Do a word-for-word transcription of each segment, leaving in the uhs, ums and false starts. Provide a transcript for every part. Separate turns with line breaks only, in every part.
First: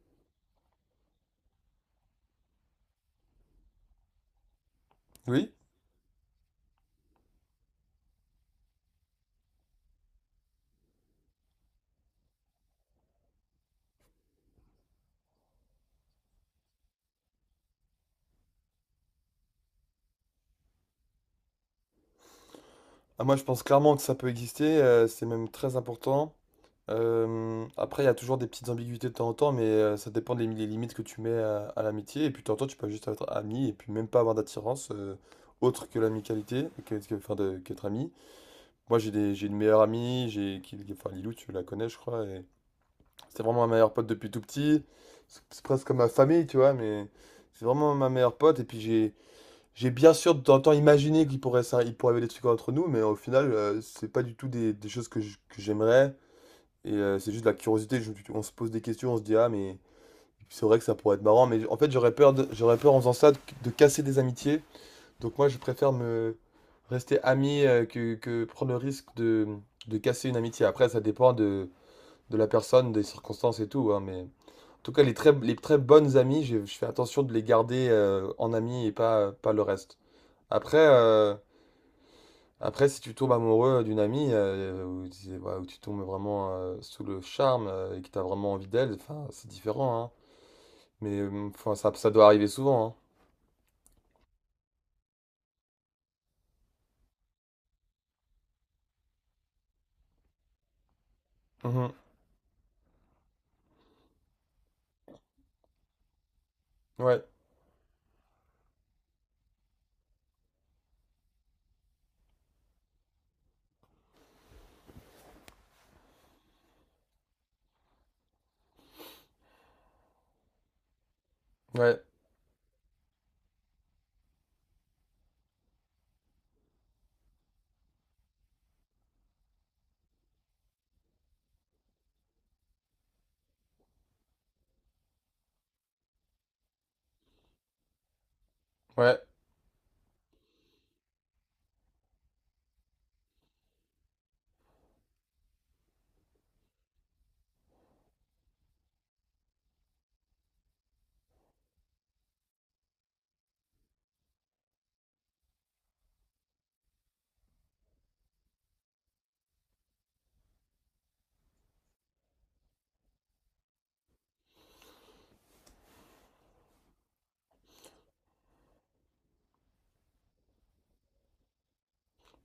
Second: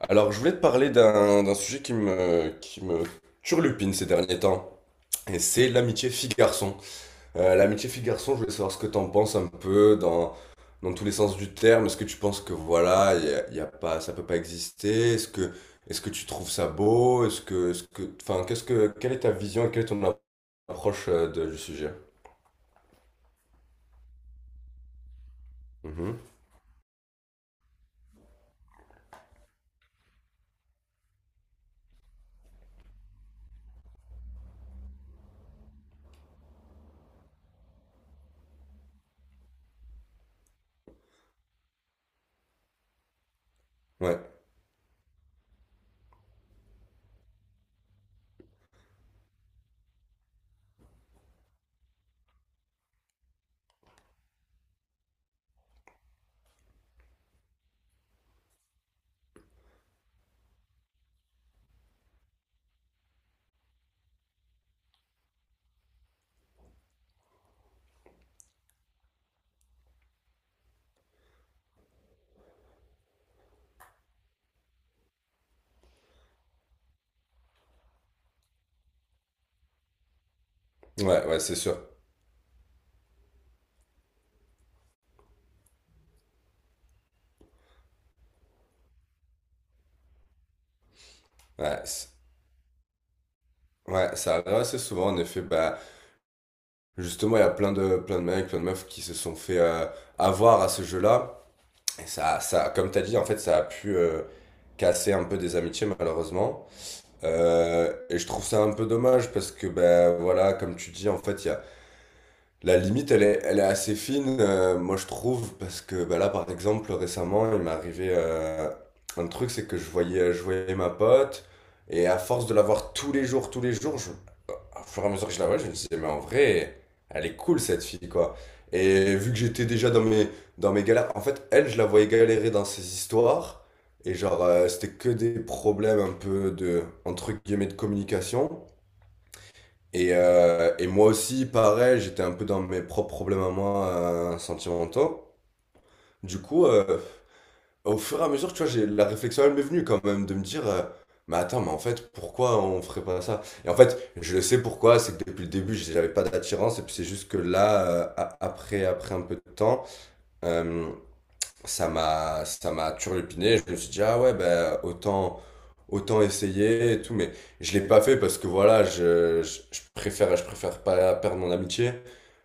Alors, je voulais te parler d'un d'un sujet qui me, qui me turlupine ces derniers temps, et
Oui,
c'est l'amitié fille-garçon. Euh, l'amitié fille-garçon, je voulais savoir ce que t'en penses un peu dans, dans tous les sens du terme. Est-ce que tu penses que voilà, y a, y a pas, ça peut pas exister? Est-ce que, est-ce que tu trouves ça beau? Est-ce que, est-ce que, enfin, qu'est-ce que, quelle est ta vision et quelle est ton approche euh, de- du sujet?
ah, moi je pense clairement que ça peut exister, euh, c'est même très
Mhm.
important. Euh, après, il y a toujours des petites ambiguïtés de temps en temps, mais euh, ça dépend des, des limites que tu mets à, à l'amitié. Et puis de temps en temps, tu peux juste être ami et puis même pas avoir d'attirance euh, autre que l'amicalité, que, que- enfin, de- qu'être ami. Moi j'ai des, j'ai une meilleure amie, j'ai, qui, enfin Lilou, tu la connais, je crois. Et c'est vraiment ma meilleure pote
Ouais,
depuis tout petit. C'est c'est presque comme ma famille, tu vois, mais c'est vraiment ma meilleure pote. Et puis j'ai. j'ai bien sûr de temps en temps imaginé qu'il pourrait, ça, il pourrait y avoir des trucs entre nous, mais au final, euh, c'est pas du tout des, des choses que je- que j'aimerais. Et euh, c'est juste de la curiosité. Je- on se pose des questions, on se dit, ah, mais c'est vrai que ça pourrait être marrant. Mais en fait, j'aurais peur, de- j'aurais peur en faisant ça de, de casser des amitiés. Donc moi, je préfère me rester ami euh, que, que prendre le risque de, de casser une amitié. Après, ça dépend de, de la personne, des circonstances et tout, hein, mais en tout cas, les très, les très bonnes amies, je, je fais attention de les garder euh, en amis et pas, pas le reste. Après.
ouais,
euh,
ouais, c'est sûr.
Après, si tu tombes amoureux d'une amie, euh, ou, tu- voilà, ou tu tombes vraiment euh, sous le charme euh, et que tu as vraiment envie d'elle, enfin, c'est différent, hein. Mais euh, enfin,
Ouais,
ça,
c'est-
ça doit arriver souvent,
ouais, ça arrive assez souvent, en effet. Bah, justement, il y a plein de, plein de mecs, plein de meufs qui se sont fait euh, avoir à ce jeu-là.
hein. Mhm.
Et ça, ça, comme tu as dit, en fait, ça a pu euh, casser un peu des amitiés, malheureusement.
Ouais,
Euh, et je trouve ça un peu dommage parce que, ben voilà, comme tu dis, en fait, il y a la limite, elle est, elle est assez fine, euh, moi je trouve, parce que bah, là, par exemple, récemment, il m'est arrivé euh, un truc, c'est que je voyais, je voyais ma pote,
ouais,
et à force de la voir tous les jours, tous les jours, je, au fur et à mesure que je la vois, je me disais, mais en vrai, elle est cool cette fille, quoi. Et vu que j'étais déjà dans mes, dans mes galères, en fait, elle, je la voyais galérer dans ses histoires, et genre, euh, c'était que des problèmes un peu de, entre guillemets, de communication.
ouais.
Et, euh, et moi aussi, pareil, j'étais un peu dans mes propres problèmes à moi euh, sentimentaux. Du coup, euh, au fur et à mesure, tu vois, j'ai la réflexion, elle m'est venue quand même de me dire, euh, mais attends, mais en fait, pourquoi on ferait pas ça? Et en fait, je le sais pourquoi, c'est que depuis le début, j'avais pas d'attirance, et puis c'est juste que là, euh, a- après, après un peu de temps, euh, ça m'a ça m'a turlupiné. Je me suis dit, ah ouais, ben autant, autant essayer et tout. Mais je l'ai pas fait parce que voilà, je, je, je préfère, je préfère pas perdre mon amitié.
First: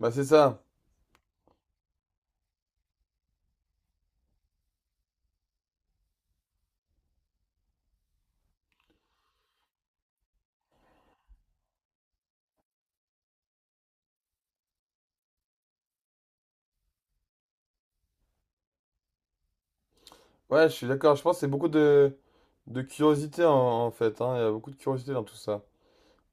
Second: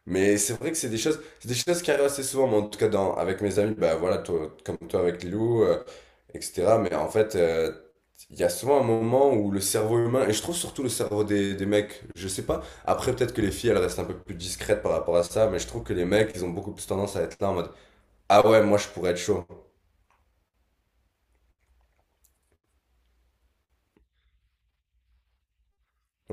Bah, c'est
Mais c'est
ça.
vrai que c'est des choses, c'est des choses qui arrivent assez souvent. Mais en tout cas, dans, avec mes amis, ben voilà, toi- comme toi avec Lilou, euh, et cetera. Mais en fait, euh, il y a souvent un moment où le cerveau humain, et je trouve surtout le cerveau des, des mecs, je sais pas. Après, peut-être que les filles, elles restent un peu plus discrètes par rapport à ça, mais je trouve que les mecs, ils ont beaucoup plus tendance à être là en mode. Ah ouais, moi je pourrais être chaud.
Ouais, je suis d'accord. Je pense que c'est beaucoup de, de curiosité, en, en fait, hein. Il y a beaucoup de curiosité dans tout ça.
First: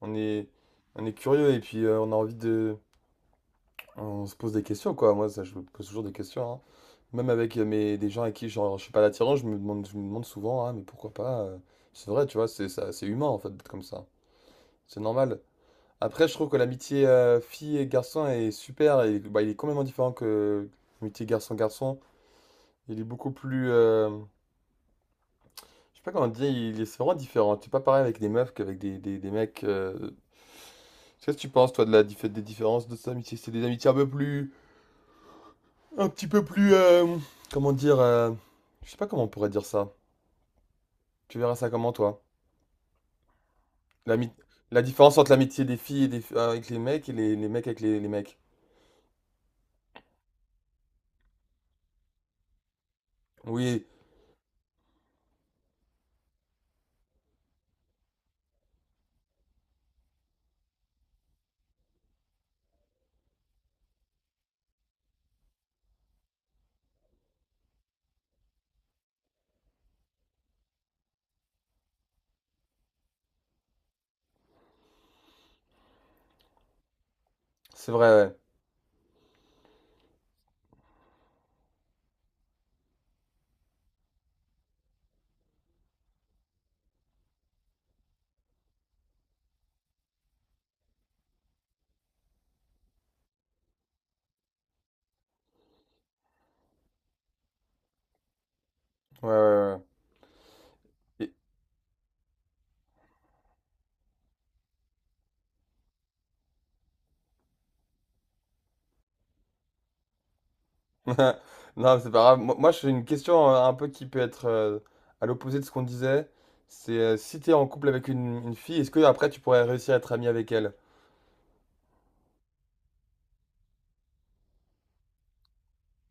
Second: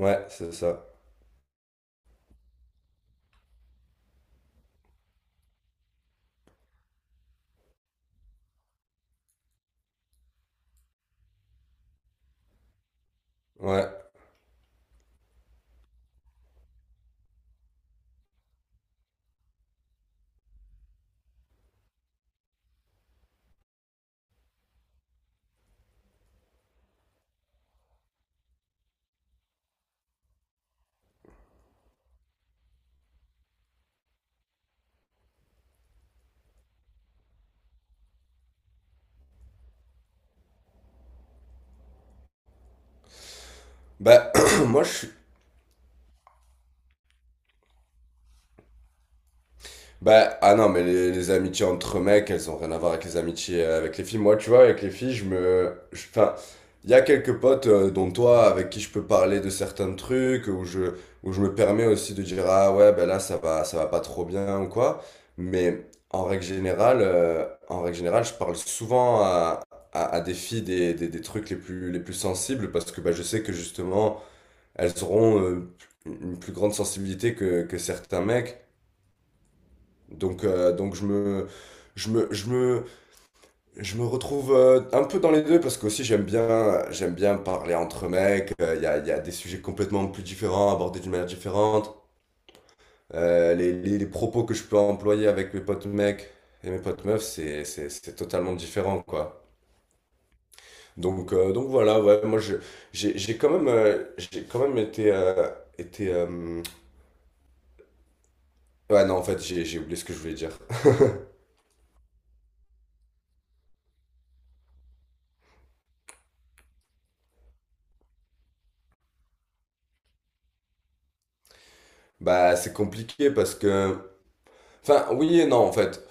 On est,
c'est ça.
on est curieux et puis euh, on a envie de... On se pose des questions, quoi. Moi, ça, je me pose toujours des questions, hein. Même avec euh, mes, des gens avec qui genre, je suis pas l'attirance, je me demande, je me demande souvent, ah, mais pourquoi pas euh, c'est vrai, tu vois, c'est ça, c'est humain en fait d'être comme
Ouais.
ça. C'est normal. Après, je trouve que l'amitié euh, fille et garçon est super. Et, bah, il est complètement différent que l'amitié garçon-garçon. Il est beaucoup plus. Euh, je sais pas comment dire, il est c'est vraiment différent. C'est pas pareil avec des meufs qu'avec des, des, des mecs. euh, Qu'est-ce que tu penses, toi, de la dif- des différences de ces amitiés? C'est des amitiés un peu plus. Un petit peu plus. Euh, comment dire euh, Je sais pas comment on pourrait dire ça. Tu verras ça comment, toi? L'ami-
Bah,
La
moi je suis.
différence entre l'amitié des filles et des... avec les mecs et les, les mecs avec les... les mecs.
Bah, ah non, mais les, les amitiés entre mecs, elles ont rien à voir avec les amitiés euh,
Oui,
avec les filles. Moi, tu vois, avec les filles, je me. je- enfin, il y a quelques potes, euh, dont toi, avec qui je peux parler de certains trucs, où je, où je me permets aussi de dire, ah ouais, bah là, ça va, ça va pas trop bien ou quoi. Mais en règle générale, euh, en règle générale, je parle souvent à, à, à des filles des, des, des trucs les plus, les plus sensibles parce que bah, je sais que justement elles auront euh, une plus grande sensibilité que, que
c'est vrai,
certains
ouais.
mecs. Donc, euh, donc je me, je me, je me, je me retrouve euh, un peu dans les deux parce qu'aussi j'aime bien, j'aime bien parler entre mecs. Euh, Il y a, y a des sujets complètement plus différents, abordés d'une manière différente. Euh, les, les, les propos que je peux employer avec mes potes mecs et mes potes meufs, c'est, c'est, c'est totalement différent,
Ouais, ouais,
quoi.
ouais, ouais. Et-
Donc, euh, donc voilà, ouais, moi je, j'ai, j'ai quand même, euh, j'ai quand même été, euh, été euh, ouais, non, en fait, j'ai, j'ai oublié ce que je voulais dire.
Non, mais c'est pas grave. Moi, moi, j'ai une question euh, un peu qui peut être euh, à l'opposé de ce qu'on disait. C'est euh, si t'es en couple avec une, une fille, est-ce que après tu pourrais réussir à être ami avec elle?
Bah, c'est compliqué parce que… enfin, oui et non, en fait.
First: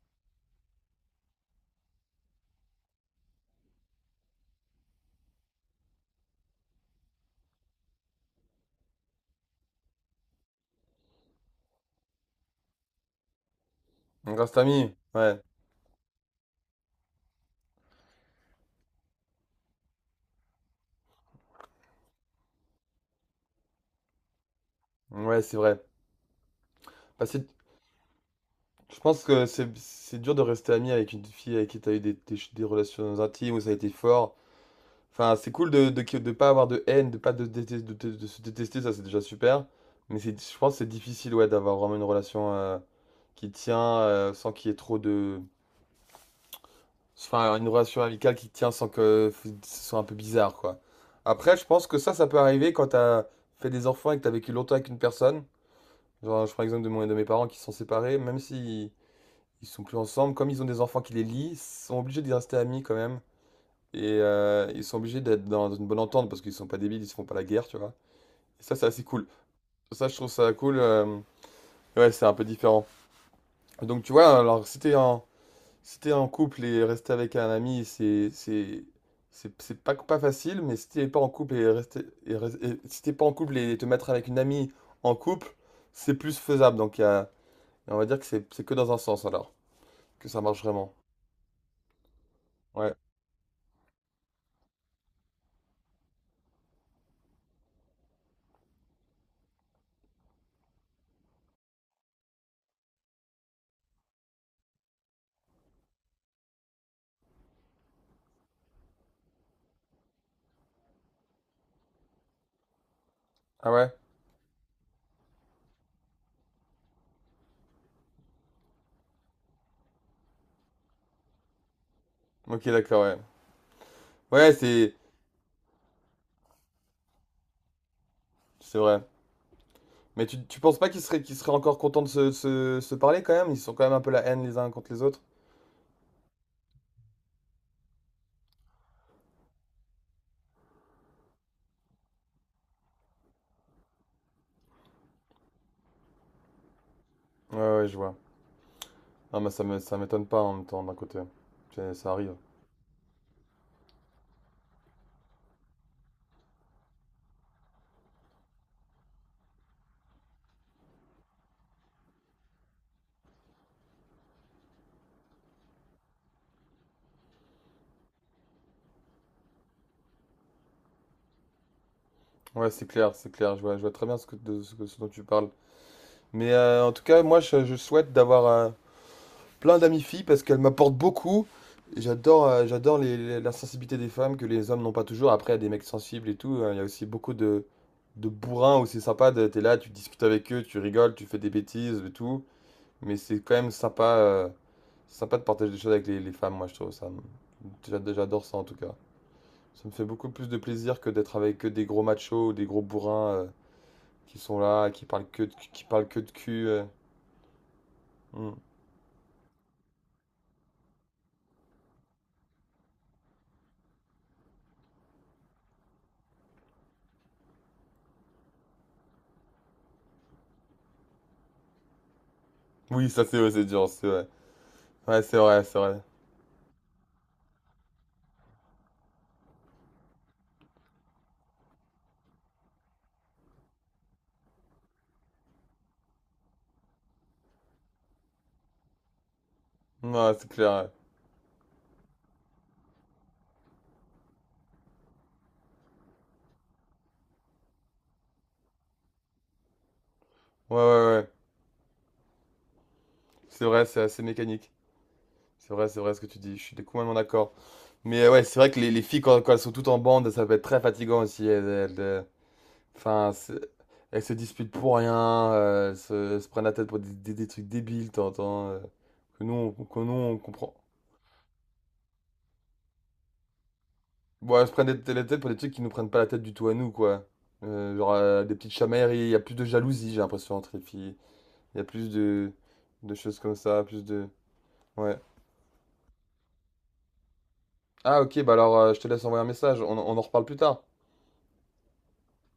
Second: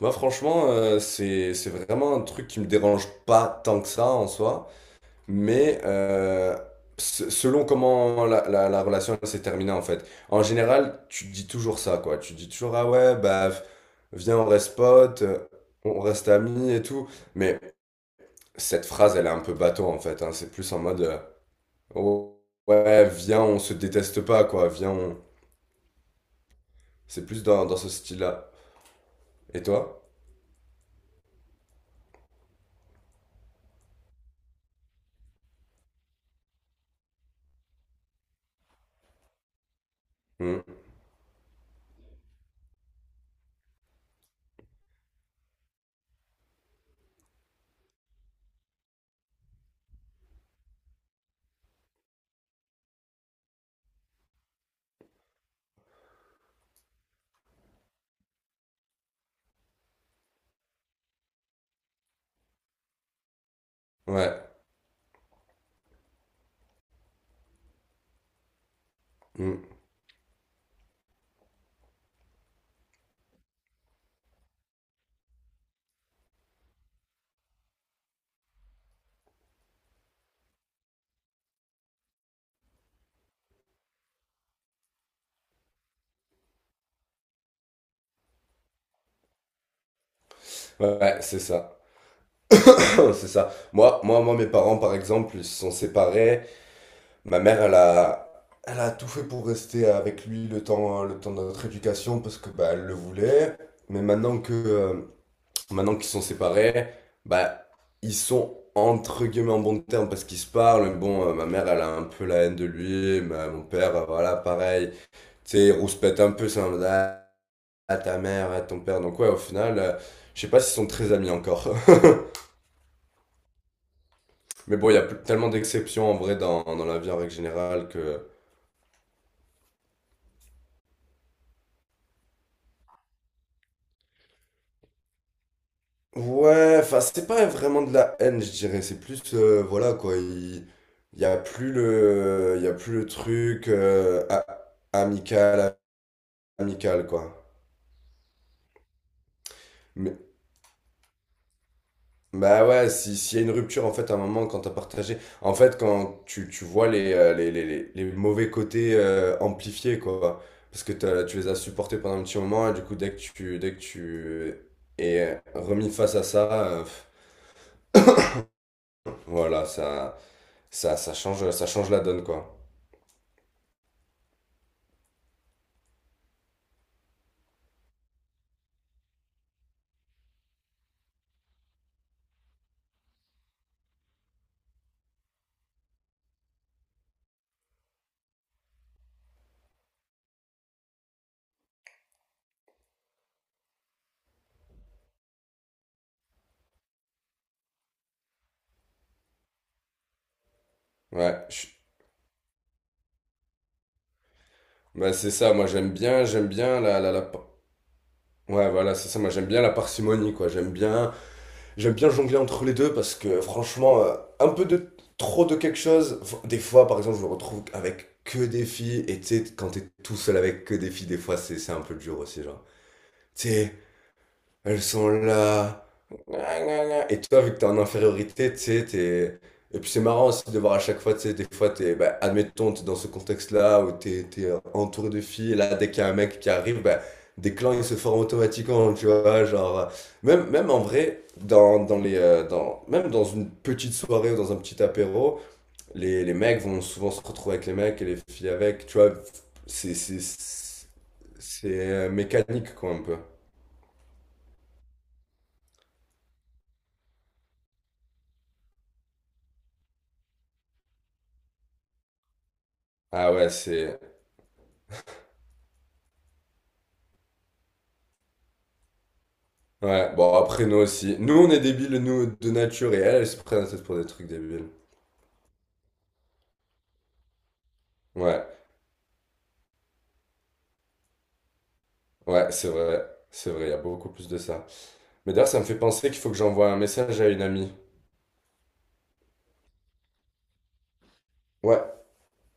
Moi, franchement, euh, c'est, c'est vraiment un truc qui me dérange pas tant que ça en soi. Mais euh, se- selon comment la, la, la relation s'est terminée, en fait. En général, tu dis toujours ça, quoi. Tu dis toujours, ah ouais, bah,
On
viens, on
reste
reste
ami?
potes, euh,
Ouais.
on reste amis et tout. Mais cette phrase, elle est un peu bateau, en fait, hein. C'est plus en mode, euh, oh, ouais, viens, on se déteste pas, quoi. Viens, on…
Ouais, c'est vrai. Bah,
c'est plus
c'est-
dans, dans ce style-là.
je pense que
Et
c'est
toi?
c'est dur de rester ami avec une fille avec qui t'as eu des, des- des relations intimes où ça a été fort. Enfin, c'est cool de, de, de pas avoir de haine, de pas de, détester- de, de- de se détester, ça c'est déjà super. Mais c'est, je
Mm.
pense que c'est difficile ouais, d'avoir vraiment une relation euh, qui tient euh, sans qu'il y ait trop de. Enfin, une relation amicale qui tient sans que ce soit un peu bizarre, quoi. Après, je pense que ça, ça peut arriver quand t'as fait des enfants et que t'as vécu longtemps avec une personne. Genre, je prends l'exemple de, mon- de mes parents qui sont séparés, même s'ils ils sont plus ensemble, comme ils ont des enfants qui les lient, ils sont obligés d'y rester amis quand même. Et
Ouais.
euh, ils sont obligés d'être dans une bonne entente parce qu'ils sont pas débiles, ils se font pas la guerre, tu vois. Ça, c'est assez cool.
Mm.
Ça, je trouve ça cool. euh, Ouais, c'est un peu différent. Donc, tu vois, alors, si t'es en, si t'es en couple et rester avec un ami, c'est, c'est, c'est, c'est pas, pas facile, mais si t'es pas en couple et rester, et, res- et si t'es pas en couple et te mettre avec une amie en couple, c'est plus faisable. Donc, il y a- on va dire que c'est, c'est que dans un sens, alors, que ça marche vraiment.
Ouais, ouais, c'est ça.
Ouais.
C'est ça. Moi, moi, moi, mes parents, par exemple, ils se sont séparés. Ma mère, elle a, elle a tout fait pour rester avec lui le temps, hein, le temps de notre éducation parce que bah, elle le voulait. Mais maintenant que, euh, maintenant qu'ils sont séparés, bah, ils sont entre guillemets en bon terme parce qu'ils se parlent, mais bon, euh, ma mère, elle a un peu la haine de lui. Ma- mon
Ah ouais?
père, euh, voilà, pareil. Tu sais, il rouspète un peu. C'est un… à ta mère, à ton père. Donc ouais, au final, euh, je sais pas s'ils sont très amis encore.
Ok, d'accord, ouais. Ouais,
Mais bon, il
c'est,
y a pl- tellement d'exceptions en vrai dans, dans la vie en règle générale que…
c'est vrai. Mais tu, tu penses pas qu'ils seraient, qu'ils seraient encore contents de se, se, se parler quand même? Ils sont quand même un peu la haine les uns contre les autres?
Ouais, enfin, c'est pas vraiment de la haine, je dirais. C'est plus, euh, voilà, quoi. Il il y a plus le, il y a plus le truc euh, a- amical, amical, quoi.
Ouais, ouais, je vois. Ah, mais ça me, ça
Mais,
m'étonne pas en même temps d'un côté. C'est- Ça arrive.
bah ouais, si, s'il y a une rupture, en fait, à un moment, quand t'as partagé, en fait, quand tu, tu vois les, euh, les, les, les les mauvais côtés euh, amplifiés, quoi. Parce que t'as- tu les as supportés pendant un petit moment, et du coup, dès que tu, dès que tu es remis face à ça, euh, pff, voilà, ça, ça, ça change, ça change la donne, quoi.
Ouais, c'est clair, c'est clair. Je vois, je vois très bien ce que, de, ce que- ce dont tu parles. Mais euh, en tout cas, moi, je, je souhaite d'avoir euh, plein d'amies filles parce qu'elles m'apportent beaucoup. Et j'adore, euh, j'adore les- les- la sensibilité des femmes que les hommes n'ont pas toujours. Après, il y a des mecs sensibles et tout, hein, il y a aussi beaucoup de, de bourrins où c'est sympa. de- T'es là, tu discutes avec eux, tu rigoles, tu fais des bêtises et tout. Mais c'est quand même sympa, euh, sympa de partager des choses avec les, les femmes. Moi, je trouve ça. J'ad- J'adore ça en tout cas. Ça me fait beaucoup plus de plaisir que d'être
Ouais,
avec que
je
des gros machos ou des gros bourrins euh, qui sont là, qui
bah
parlent
c'est
que
ça,
de,
moi,
cu- qui
j'aime
parlent que
bien,
de
j'aime
cul.
bien
euh.
la, la, la…
Hmm.
ouais, voilà, c'est ça, moi, j'aime bien la parcimonie, quoi. J'aime bien… j'aime bien jongler entre les deux parce que franchement, euh, un peu de trop de quelque chose. Des fois, par exemple, je me retrouve avec que des filles et tu sais, quand t'es tout seul avec que des filles, des fois, c'est c'est un peu dur aussi, genre.
Oui, ça c'est
Tu
vrai, c'est
sais,
dur, c'est vrai.
elles sont
Ouais, c'est vrai, c'est
là.
vrai.
Gna, gna, gna. Et toi, vu que t'es en infériorité, tu sais, t'es… et puis c'est marrant aussi de voir à chaque fois, tu sais, des fois, t'es, bah, admettons, t'es dans ce contexte-là où t'es, t'es entouré de filles, et là, dès qu'il y a un mec qui arrive, bah, des clans, ils se forment automatiquement, tu vois, genre… euh,
Ouais, c'est
même, même en
clair.
vrai, dans, dans les, euh, dans, même dans une petite soirée ou dans un petit apéro, les, les mecs vont souvent se retrouver avec les mecs et les filles avec, tu vois, c'est… C'est c'est-
Ouais, ouais, ouais, ouais.
c'est, euh, mécanique, quoi, un peu.
C'est vrai, c'est assez mécanique. C'est vrai, c'est vrai ce que tu dis. Je suis complètement d'accord. Mais euh, ouais, c'est vrai que les, les filles, quand, quand elles sont toutes en bande, ça peut être très fatigant aussi. Elles, elles, euh, enfin,
Ah ouais,
c'est-
c'est…
Elles se disputent pour rien, euh, elles se, elles se prennent la tête pour des, des- des trucs débiles, t'entends, euh, que nous, on, que nous,
ouais, bon,
on
après,
comprend.
nous aussi. Nous, on est débiles, nous, de nature, et elle, elle se prend la tête pour des trucs
Bon, elles
débiles.
se prennent des- la tête pour des trucs qui nous prennent pas la tête du tout à nous, quoi. Euh, genre euh,
Ouais,
des petites chamailleries, il y a plus de jalousie, j'ai l'impression, entre les filles. Il y a plus de,
ouais, c'est vrai.
de choses
C'est
comme
vrai, il y a
ça, plus
beaucoup
de...
plus de ça.
Ouais.
Mais d'ailleurs, ça me fait penser qu'il faut que j'envoie un message à une amie.
Ah, ok, bah alors euh, je te laisse envoyer un message, on, on en reparle plus tard.
Ouais.